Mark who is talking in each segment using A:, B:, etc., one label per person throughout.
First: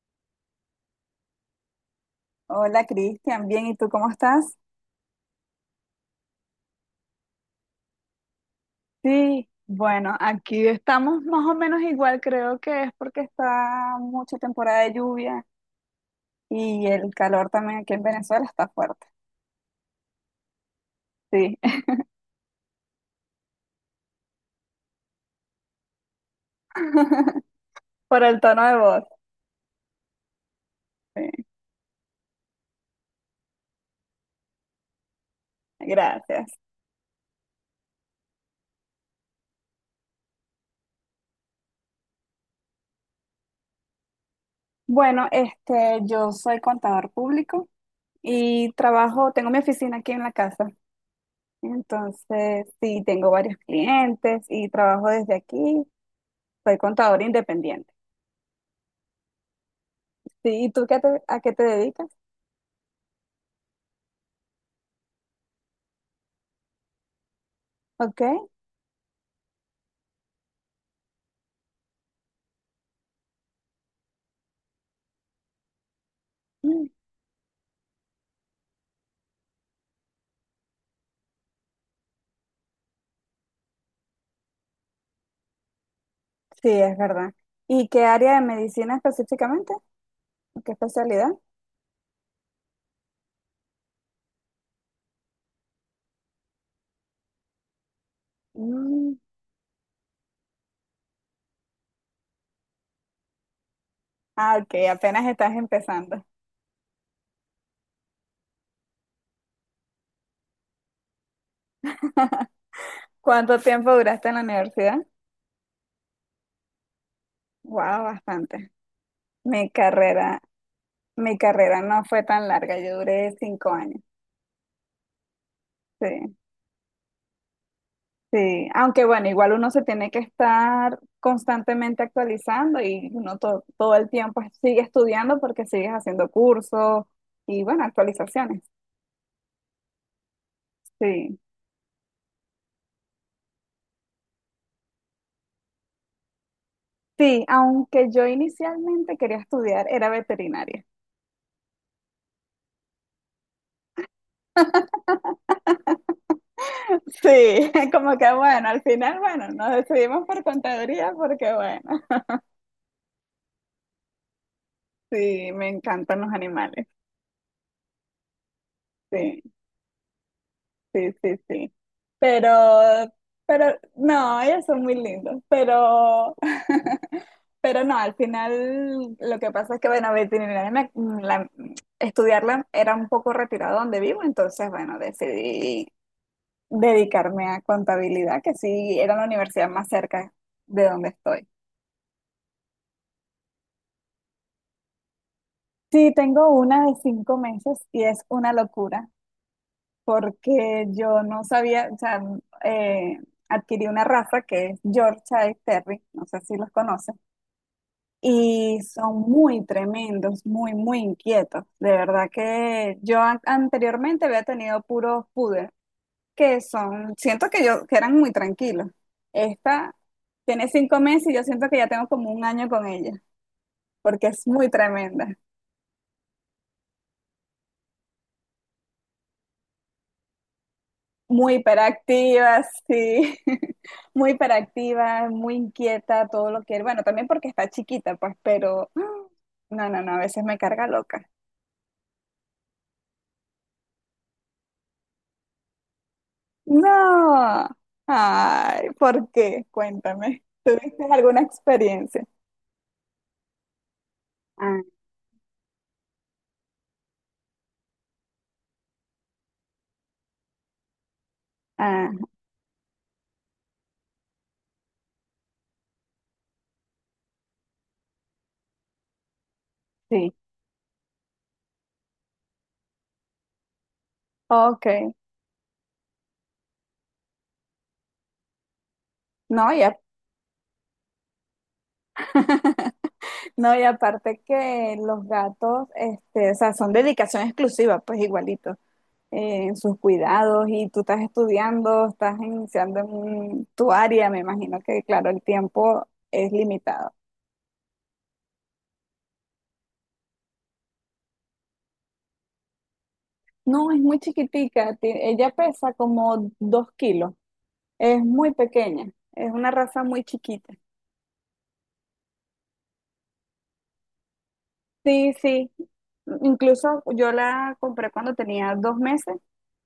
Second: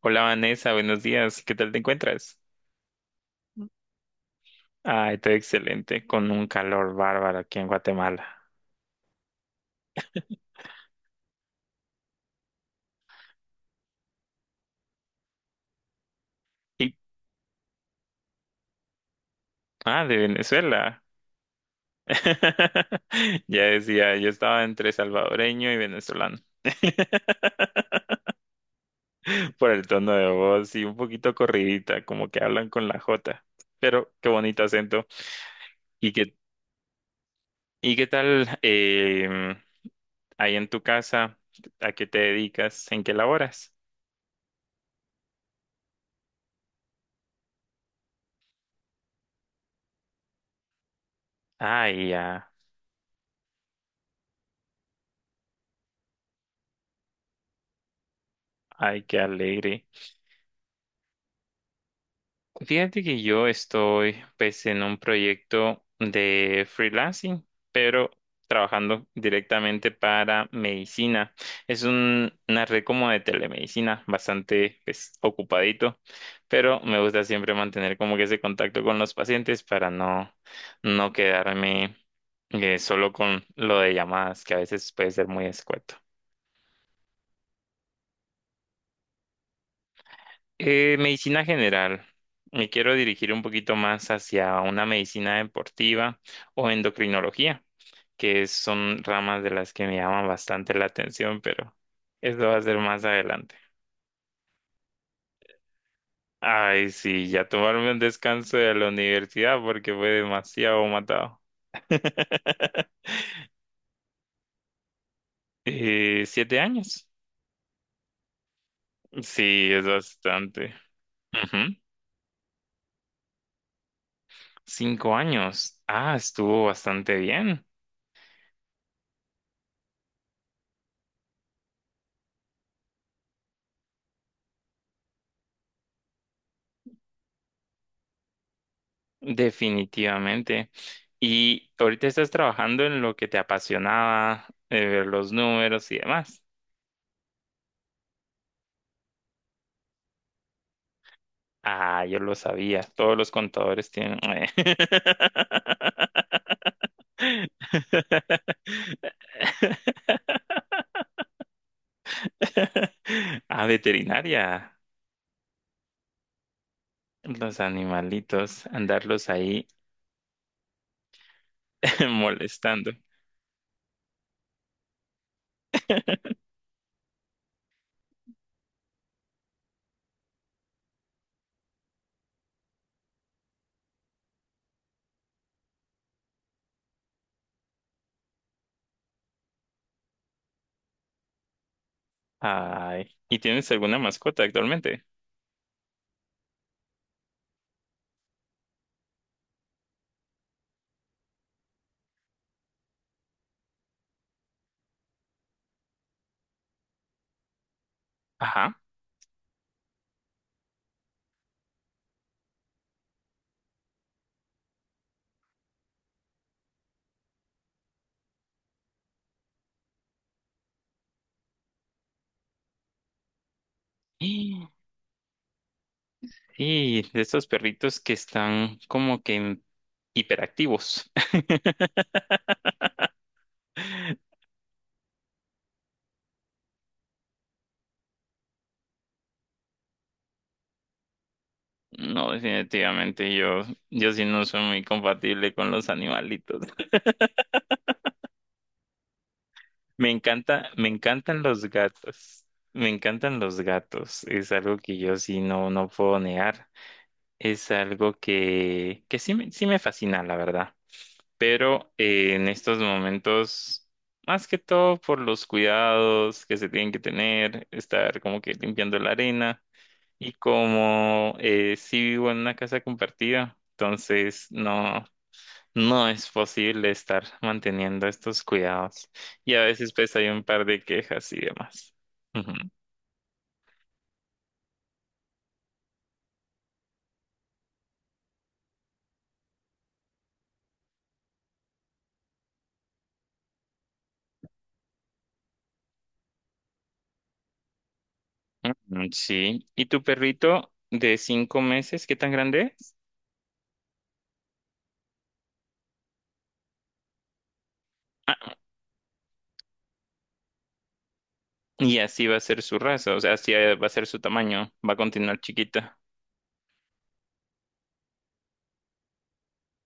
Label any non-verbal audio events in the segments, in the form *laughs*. A: Hola Vanessa, buenos días. ¿Qué tal te encuentras?
B: Hola Cristian, bien, ¿y tú cómo estás?
A: Ay, estoy excelente, con un calor bárbaro aquí en Guatemala.
B: Sí, bueno, aquí estamos más o menos igual, creo que es porque está mucha temporada de lluvia y
A: Y,
B: el calor también aquí en Venezuela está fuerte.
A: ah, de Venezuela.
B: Sí,
A: *laughs* Ya decía, yo estaba entre salvadoreño y venezolano. *laughs*
B: *laughs* por el tono de voz.
A: Por el tono de voz y un
B: Sí,
A: poquito corridita, como que hablan con la J. Pero qué bonito acento. ¿Y qué,
B: gracias.
A: y qué tal ahí en tu casa? ¿A qué te dedicas? ¿En qué laboras?
B: Bueno, yo soy contador público y trabajo, tengo mi oficina aquí en la casa.
A: Ay, ya.
B: Entonces, sí, tengo varios clientes y trabajo desde aquí. Soy contador independiente.
A: Ay, qué alegre.
B: Sí, ¿y tú a qué te dedicas?
A: Fíjate que yo estoy pues en un proyecto de freelancing, pero
B: Ok.
A: trabajando directamente para medicina. Es una red como de telemedicina, bastante pues ocupadito, pero me gusta siempre mantener como que ese contacto con los pacientes para no, no quedarme solo con lo de llamadas, que a veces puede ser muy escueto.
B: Sí, es verdad. ¿Y qué área de medicina específicamente? ¿Qué especialidad?
A: Medicina general. Me quiero dirigir un poquito más hacia una medicina deportiva o endocrinología, que son
B: Mm,
A: ramas de las que me llaman bastante la atención, pero eso va a ser más adelante.
B: Ah, ok, apenas estás empezando.
A: Ay, sí, ya tomarme un descanso de la universidad porque fue demasiado matado. *laughs*
B: ¿Cuánto tiempo duraste en la universidad?
A: 7 años.
B: Wow, bastante. Mi
A: Sí, es
B: carrera,
A: bastante.
B: mi
A: Ujú.
B: carrera no fue tan larga, yo duré 5 años.
A: 5 años. Ah,
B: Sí,
A: estuvo bastante bien.
B: sí. Aunque bueno, igual uno se tiene que estar constantemente actualizando y uno todo el tiempo sigue estudiando porque sigues haciendo cursos y bueno, actualizaciones.
A: Definitivamente.
B: Sí.
A: Y ahorita estás trabajando en lo que te apasionaba, ver los números y demás.
B: Sí, aunque yo inicialmente quería estudiar, era veterinaria.
A: Ah, yo lo sabía. Todos los contadores tienen.
B: Sí, *laughs* como que bueno, al
A: *laughs*
B: final, bueno, nos decidimos por contaduría porque bueno,
A: Ah, veterinaria.
B: sí, me encantan los animales.
A: Los animalitos, andarlos
B: Sí,
A: ahí
B: sí, sí, sí.
A: *laughs*
B: Pero,
A: molestando.
B: pero, no, ellos son muy lindos, pero, *laughs* pero no, al final lo que pasa es que bueno, la- estudiarla era un poco retirado donde vivo, entonces bueno, decidí dedicarme a contabilidad, que sí era la universidad más cerca de donde estoy.
A: Ay, ¿y tienes alguna mascota actualmente?
B: Sí, tengo una de 5 meses y es una locura porque yo no sabía, o sea, eh, adquirí una raza que es Yorkshire Terry, no sé si los conoces,
A: Ajá.
B: y son muy tremendos, muy, muy inquietos. De verdad que yo anteriormente había tenido puros poodles que son, siento que yo, que eran muy tranquilos. Esta tiene 5 meses y yo siento que ya tengo como 1 año con ella, porque es muy
A: *gasps*
B: tremenda,
A: Y de estos perritos que están como que hiperactivos.
B: muy
A: *laughs*
B: hiperactiva, sí, *laughs* muy hiperactiva, muy inquieta, todo lo que bueno, también porque está chiquita, pues, pero *gasps* ¡ah! No, no, no, a veces me carga loca.
A: No, definitivamente yo sí no soy muy compatible con los animalitos.
B: No, ay, ¿por qué?
A: Me
B: Cuéntame,
A: encanta, me
B: ¿tuviste alguna
A: encantan los
B: experiencia?
A: gatos. Me encantan los gatos. Es algo
B: Ah,
A: que yo sí no, no puedo negar. Es algo que sí me fascina, la verdad. Pero
B: ah,
A: en estos momentos, más que todo por los cuidados que se tienen que tener, estar como que limpiando la arena y
B: sí,
A: como sí vivo en una casa compartida, entonces
B: ok,
A: no, no es posible estar manteniendo estos cuidados y a
B: no,
A: veces
B: ya.
A: pues hay un par de quejas y demás. Ujú.
B: *laughs* No, y aparte que los gatos, o sea, son dedicación exclusiva, pues igualito, en sus cuidados y tú estás estudiando, estás iniciando en tu área, me imagino que, claro, el tiempo es limitado.
A: Mm, mm, sí, ¿y tu perrito de 5 meses, qué tan grande es?
B: No, es muy chiquitica, ella pesa como 2 kilos, es muy
A: Ah,
B: pequeña, es una raza muy chiquita.
A: y así va a ser su raza, o sea, así va a ser su tamaño, va a
B: Sí,
A: continuar
B: sí,
A: chiquita.
B: incluso yo la compré cuando tenía 2 meses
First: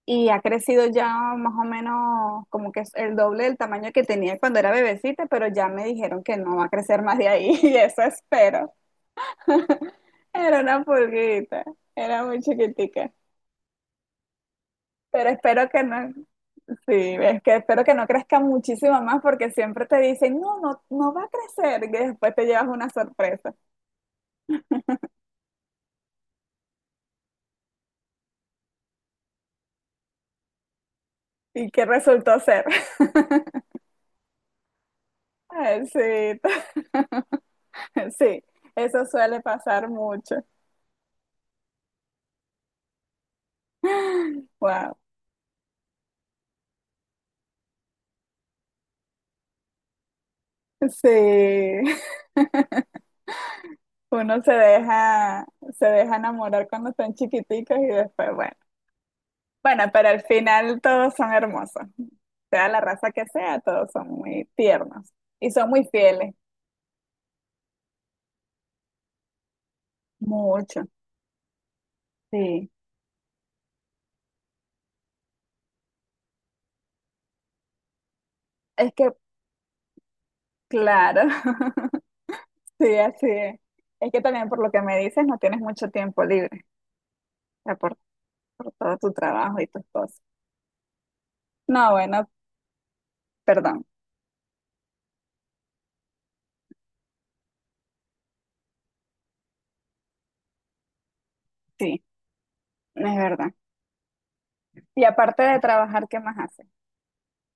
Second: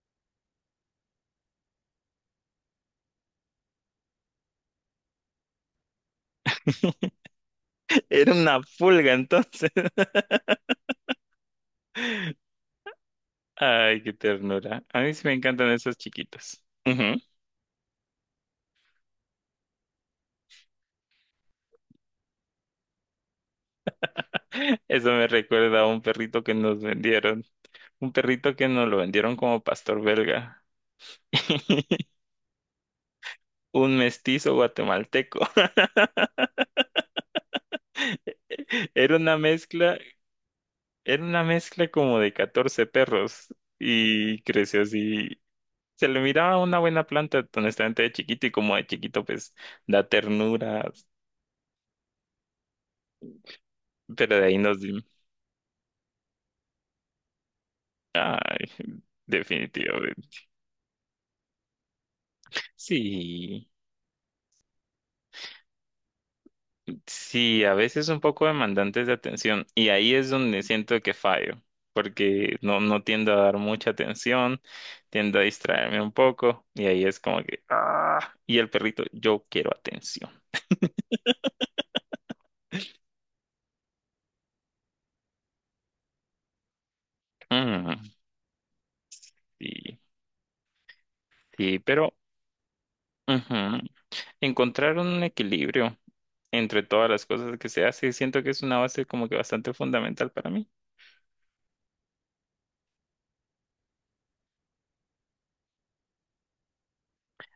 B: y ha crecido ya más o menos como que es el doble del tamaño que tenía cuando era bebecita, pero ya me dijeron que no va a crecer más de ahí *laughs* y eso
A: *laughs* Era una
B: espero.
A: pulga entonces. *laughs*
B: Era una pulguita, era muy chiquitica.
A: Ay, qué ternura. A mí sí
B: Pero
A: me
B: espero
A: encantan
B: que
A: esos
B: no,
A: chiquitos. Ujú.
B: sí, es que espero que no crezca muchísimo más porque siempre te dicen, no, no, no va a crecer y después te llevas una sorpresa.
A: Eso me recuerda a un perrito que nos vendieron. Un perrito que nos lo vendieron como pastor belga.
B: ¿Y qué
A: *laughs*
B: resultó ser? *laughs*
A: Un mestizo guatemalteco. *laughs*
B: Ay, sí, *laughs* sí, eso
A: Era una
B: suele pasar
A: mezcla,
B: mucho.
A: era una mezcla como de 14 perros y creció
B: Wow,
A: así. Se le miraba una buena planta, honestamente, de chiquito y como de chiquito, pues da ternura,
B: sí.
A: pero
B: Uno
A: de ahí
B: se deja enamorar cuando son chiquiticos y después, bueno.
A: ay,
B: Bueno, pero al
A: definitivamente.
B: final todos son hermosos. Sea la raza que sea,
A: Sí,
B: todos son muy tiernos. Y son muy fieles.
A: sí, a veces un poco demandantes de atención y ahí es donde
B: Mucho.
A: siento que fallo, porque
B: Sí.
A: no, no tiendo a dar mucha atención, tiendo a distraerme un poco y ahí es como que, ah, y el
B: Es
A: perrito,
B: que,
A: yo quiero atención.
B: claro. *laughs* Sí, así es. Es que también por lo que me dices, no tienes mucho tiempo libre. O sea,
A: Mm,
B: por todo tu trabajo y tus
A: sí,
B: cosas.
A: sí,
B: No,
A: pero
B: bueno, perdón.
A: ujú, encontrar un equilibrio entre todas las cosas que se hace, siento que es una base como que bastante fundamental para mí.
B: Sí, es verdad. Y aparte de trabajar, ¿qué más haces?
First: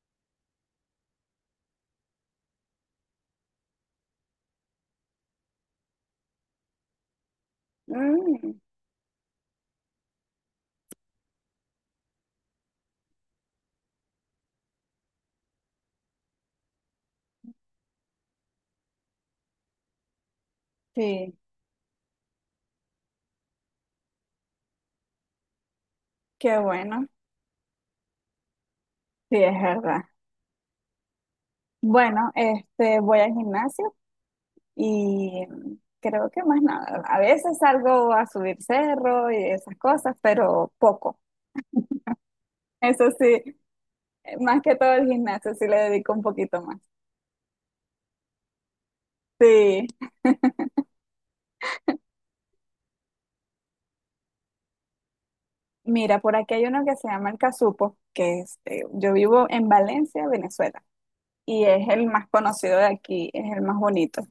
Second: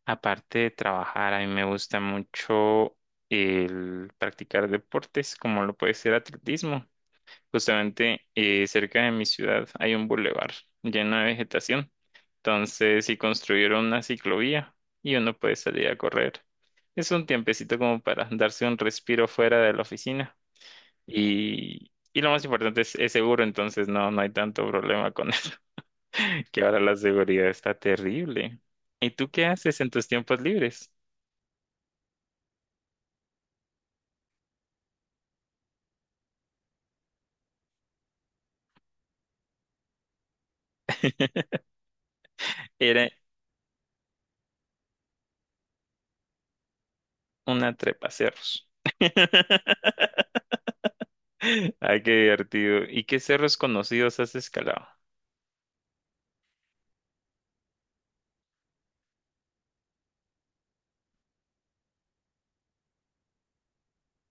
A: Aparte de trabajar, a mí me gusta mucho el practicar deportes, como lo puede ser atletismo. Justamente
B: Mm,
A: cerca de mi ciudad hay un bulevar lleno de vegetación. Entonces, si construyeron una ciclovía y uno puede salir a correr. Es un tiempecito como para darse un respiro fuera de la oficina.
B: sí,
A: Y lo más importante es seguro, entonces no, no hay tanto problema con eso, *laughs*
B: qué
A: que ahora la
B: bueno.
A: seguridad está terrible. ¿Y tú
B: Sí,
A: qué
B: es
A: haces en
B: verdad.
A: tus tiempos libres?
B: Bueno, voy al gimnasio y creo que más nada. A veces salgo a subir cerro y esas cosas, pero poco.
A: Era
B: Eso sí, más que todo el gimnasio sí le dedico un poquito más.
A: una trepa cerros.
B: Sí.
A: *laughs* Ah, qué divertido. ¿Y qué cerros conocidos has escalado?
B: Mira, por aquí hay uno que se llama el Casupo, que es, yo vivo en Valencia, Venezuela, y es el más conocido de aquí, es el más bonito.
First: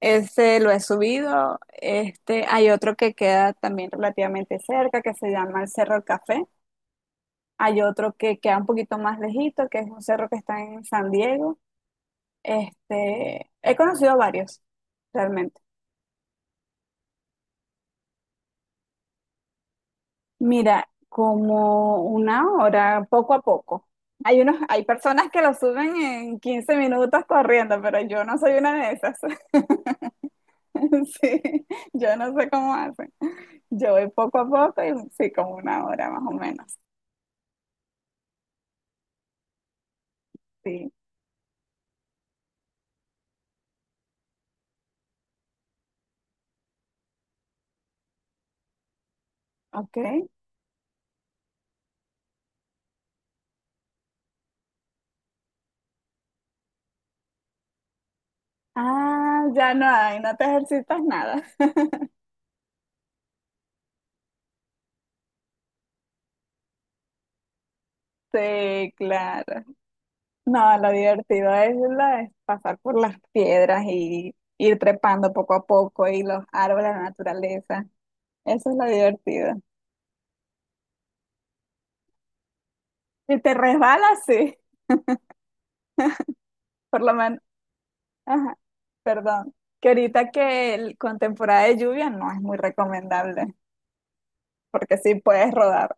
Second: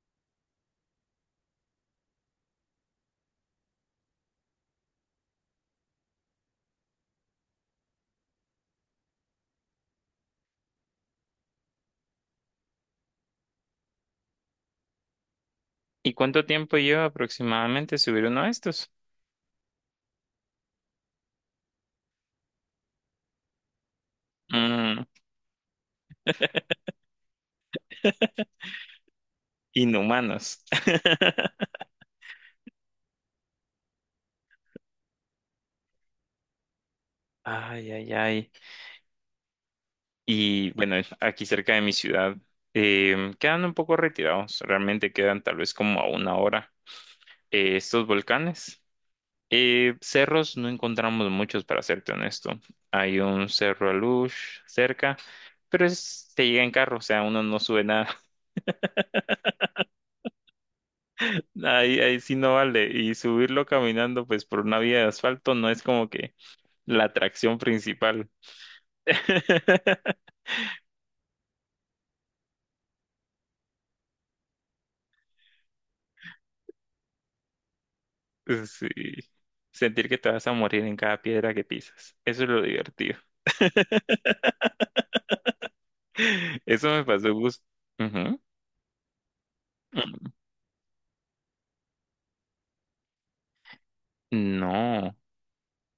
B: Ese lo he subido. Hay otro que queda también relativamente cerca, que se llama el Cerro del Café. Hay otro que queda un poquito más lejito, que es un cerro que está en San Diego. He conocido varios, realmente.
A: ¿Y cuánto tiempo lleva aproximadamente subir uno de estos?
B: Mira, como 1 hora, poco a poco. Hay
A: Mm,
B: personas que lo suben en 15 minutos corriendo, pero yo
A: *laughs*
B: no soy una de esas. *laughs*
A: inhumanos.
B: Sí,
A: *laughs*
B: yo no sé cómo hacen. Yo voy poco a poco y sí, como 1 hora más o menos.
A: Ay, ay, ay. Y
B: Sí,
A: bueno, aquí cerca de mi ciudad quedan un poco retirados. Realmente quedan tal vez como a una hora estos volcanes. Y
B: ok.
A: cerros no encontramos muchos, para serte honesto. Hay un cerro Alush cerca, pero es, te llega en carro, o sea, uno no sube nada. *laughs*
B: Ah, ya no hay, no te ejercitas nada.
A: Ahí,
B: *laughs*
A: ahí sí no vale. Y subirlo caminando, pues por una vía de asfalto, no es como que la atracción principal.
B: Sí, claro.
A: *laughs*
B: No, lo divertido es, es pasar por las piedras y ir trepando poco a poco y los árboles, la naturaleza. Eso es lo
A: Sí.
B: divertido.
A: Sentir que te vas a morir en cada piedra que pisas. Eso es lo divertido.
B: Si te resbalas, sí,
A: *laughs* Eso
B: por
A: me
B: lo
A: pasó.
B: menos.
A: gus-
B: Ajá, perdón. Que ahorita que con temporada de lluvia no es muy recomendable, porque
A: No.
B: sí puedes rodar,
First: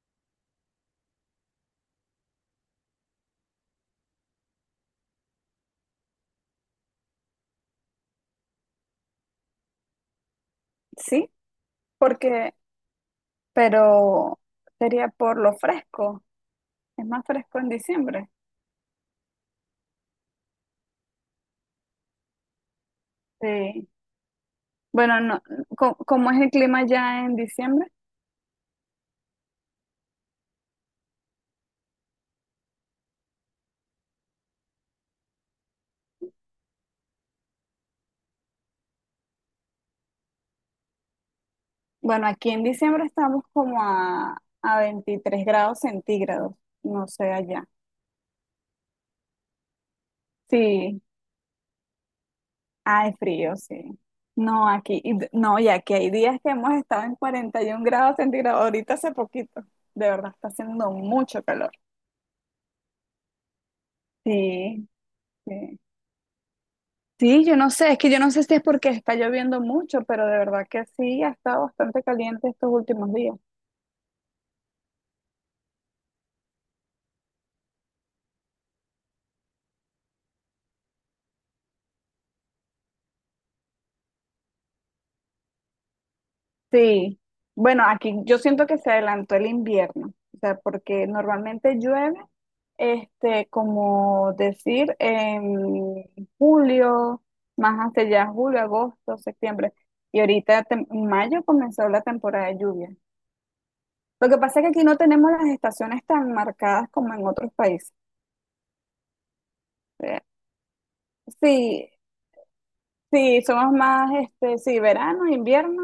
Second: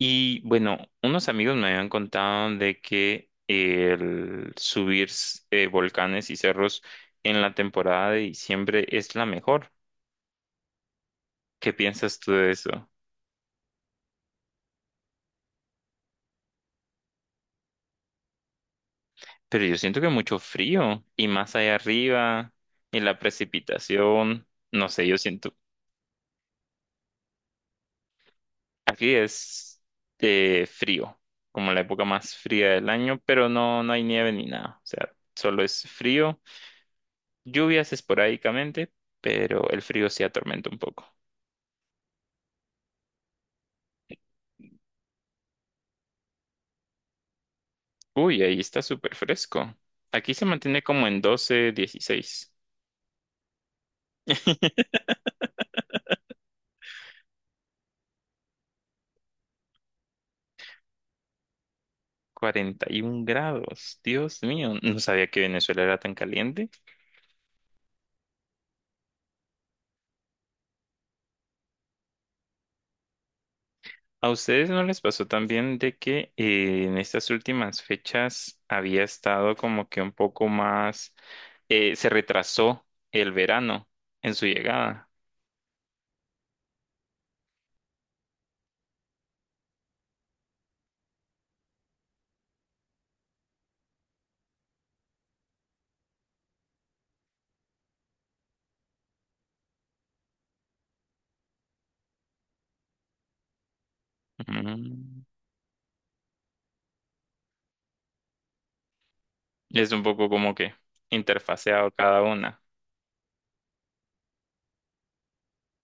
A: Y bueno, unos amigos me habían contado de que el subir volcanes y cerros en la temporada de diciembre es la mejor.
B: sí,
A: ¿Qué piensas tú de
B: porque,
A: eso?
B: pero sería por lo fresco. Es más fresco en diciembre.
A: Pero yo siento que mucho frío y más allá arriba y la
B: Sí.
A: precipitación, no sé, yo
B: Bueno, no,
A: siento.
B: ¿cómo, cómo es el clima ya en diciembre?
A: Aquí es frío, como la época más fría del año, pero no, no hay nieve ni nada. O sea, solo es frío, lluvias esporádicamente, pero el frío sí atormenta un poco.
B: Bueno, aquí en diciembre estamos como a 23 °C, no sé allá.
A: Uy, ahí está súper fresco. Aquí se mantiene
B: Sí,
A: como en 12 16
B: hay frío, sí. No, aquí,
A: *laughs*
B: no, y aquí hay días que hemos estado en 41 °C, ahorita hace poquito. De verdad, está haciendo mucho calor.
A: 41 grados. Dios mío,
B: Sí,
A: no sabía que
B: sí.
A: Venezuela era tan caliente.
B: Sí, yo no sé, es que yo no sé si es porque está lloviendo mucho, pero de verdad que sí, ha estado bastante caliente estos últimos días.
A: ¿A ustedes no les pasó también de que en estas últimas fechas había estado como que un poco más, se retrasó el verano en su llegada?
B: Sí, bueno, aquí yo siento que se adelantó el invierno, o sea, porque normalmente llueve. Como decir, en julio, más hacia allá, julio, agosto, septiembre. Y ahorita en mayo comenzó la temporada de lluvia. Lo que pasa es que aquí no
A: Mm.
B: tenemos las estaciones tan marcadas como en otros países.
A: Es un
B: Eh,
A: poco como que interfaseado
B: Sí,
A: cada una.
B: sí, somos más, sí, verano, invierno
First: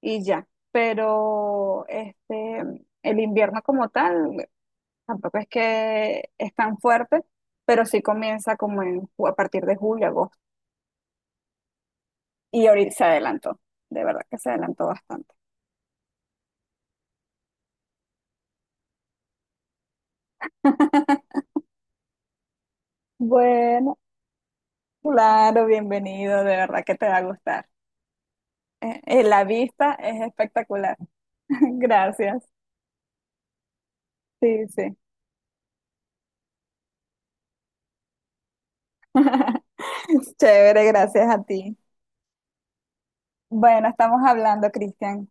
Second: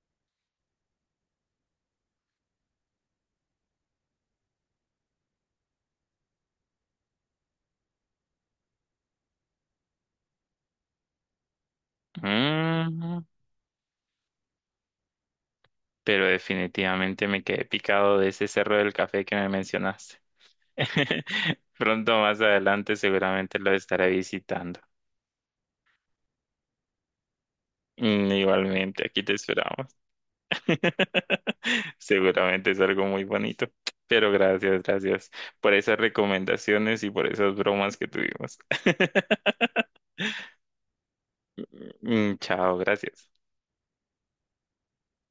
B: y ya. Pero el invierno como tal tampoco es que es tan fuerte, pero sí comienza como en, a partir de julio, agosto. Y ahorita se
A: Mm.
B: adelantó, de verdad que se adelantó bastante.
A: Pero definitivamente me quedé picado de ese cerro del café que me mencionaste. *laughs* Pronto más adelante seguramente lo
B: Bueno,
A: estaré visitando.
B: claro, bienvenido, de verdad que te va a gustar.
A: Mm. Igualmente, aquí te
B: La
A: esperamos.
B: vista es espectacular. *laughs*
A: *laughs*
B: Gracias.
A: Seguramente es algo muy bonito, pero
B: Sí,
A: gracias,
B: sí.
A: gracias por esas recomendaciones y por esas bromas que tuvimos.
B: *laughs*
A: *laughs*
B: Chévere, gracias a ti.
A: Mm. Chao, gracias.
B: Bueno, estamos hablando, Cristian.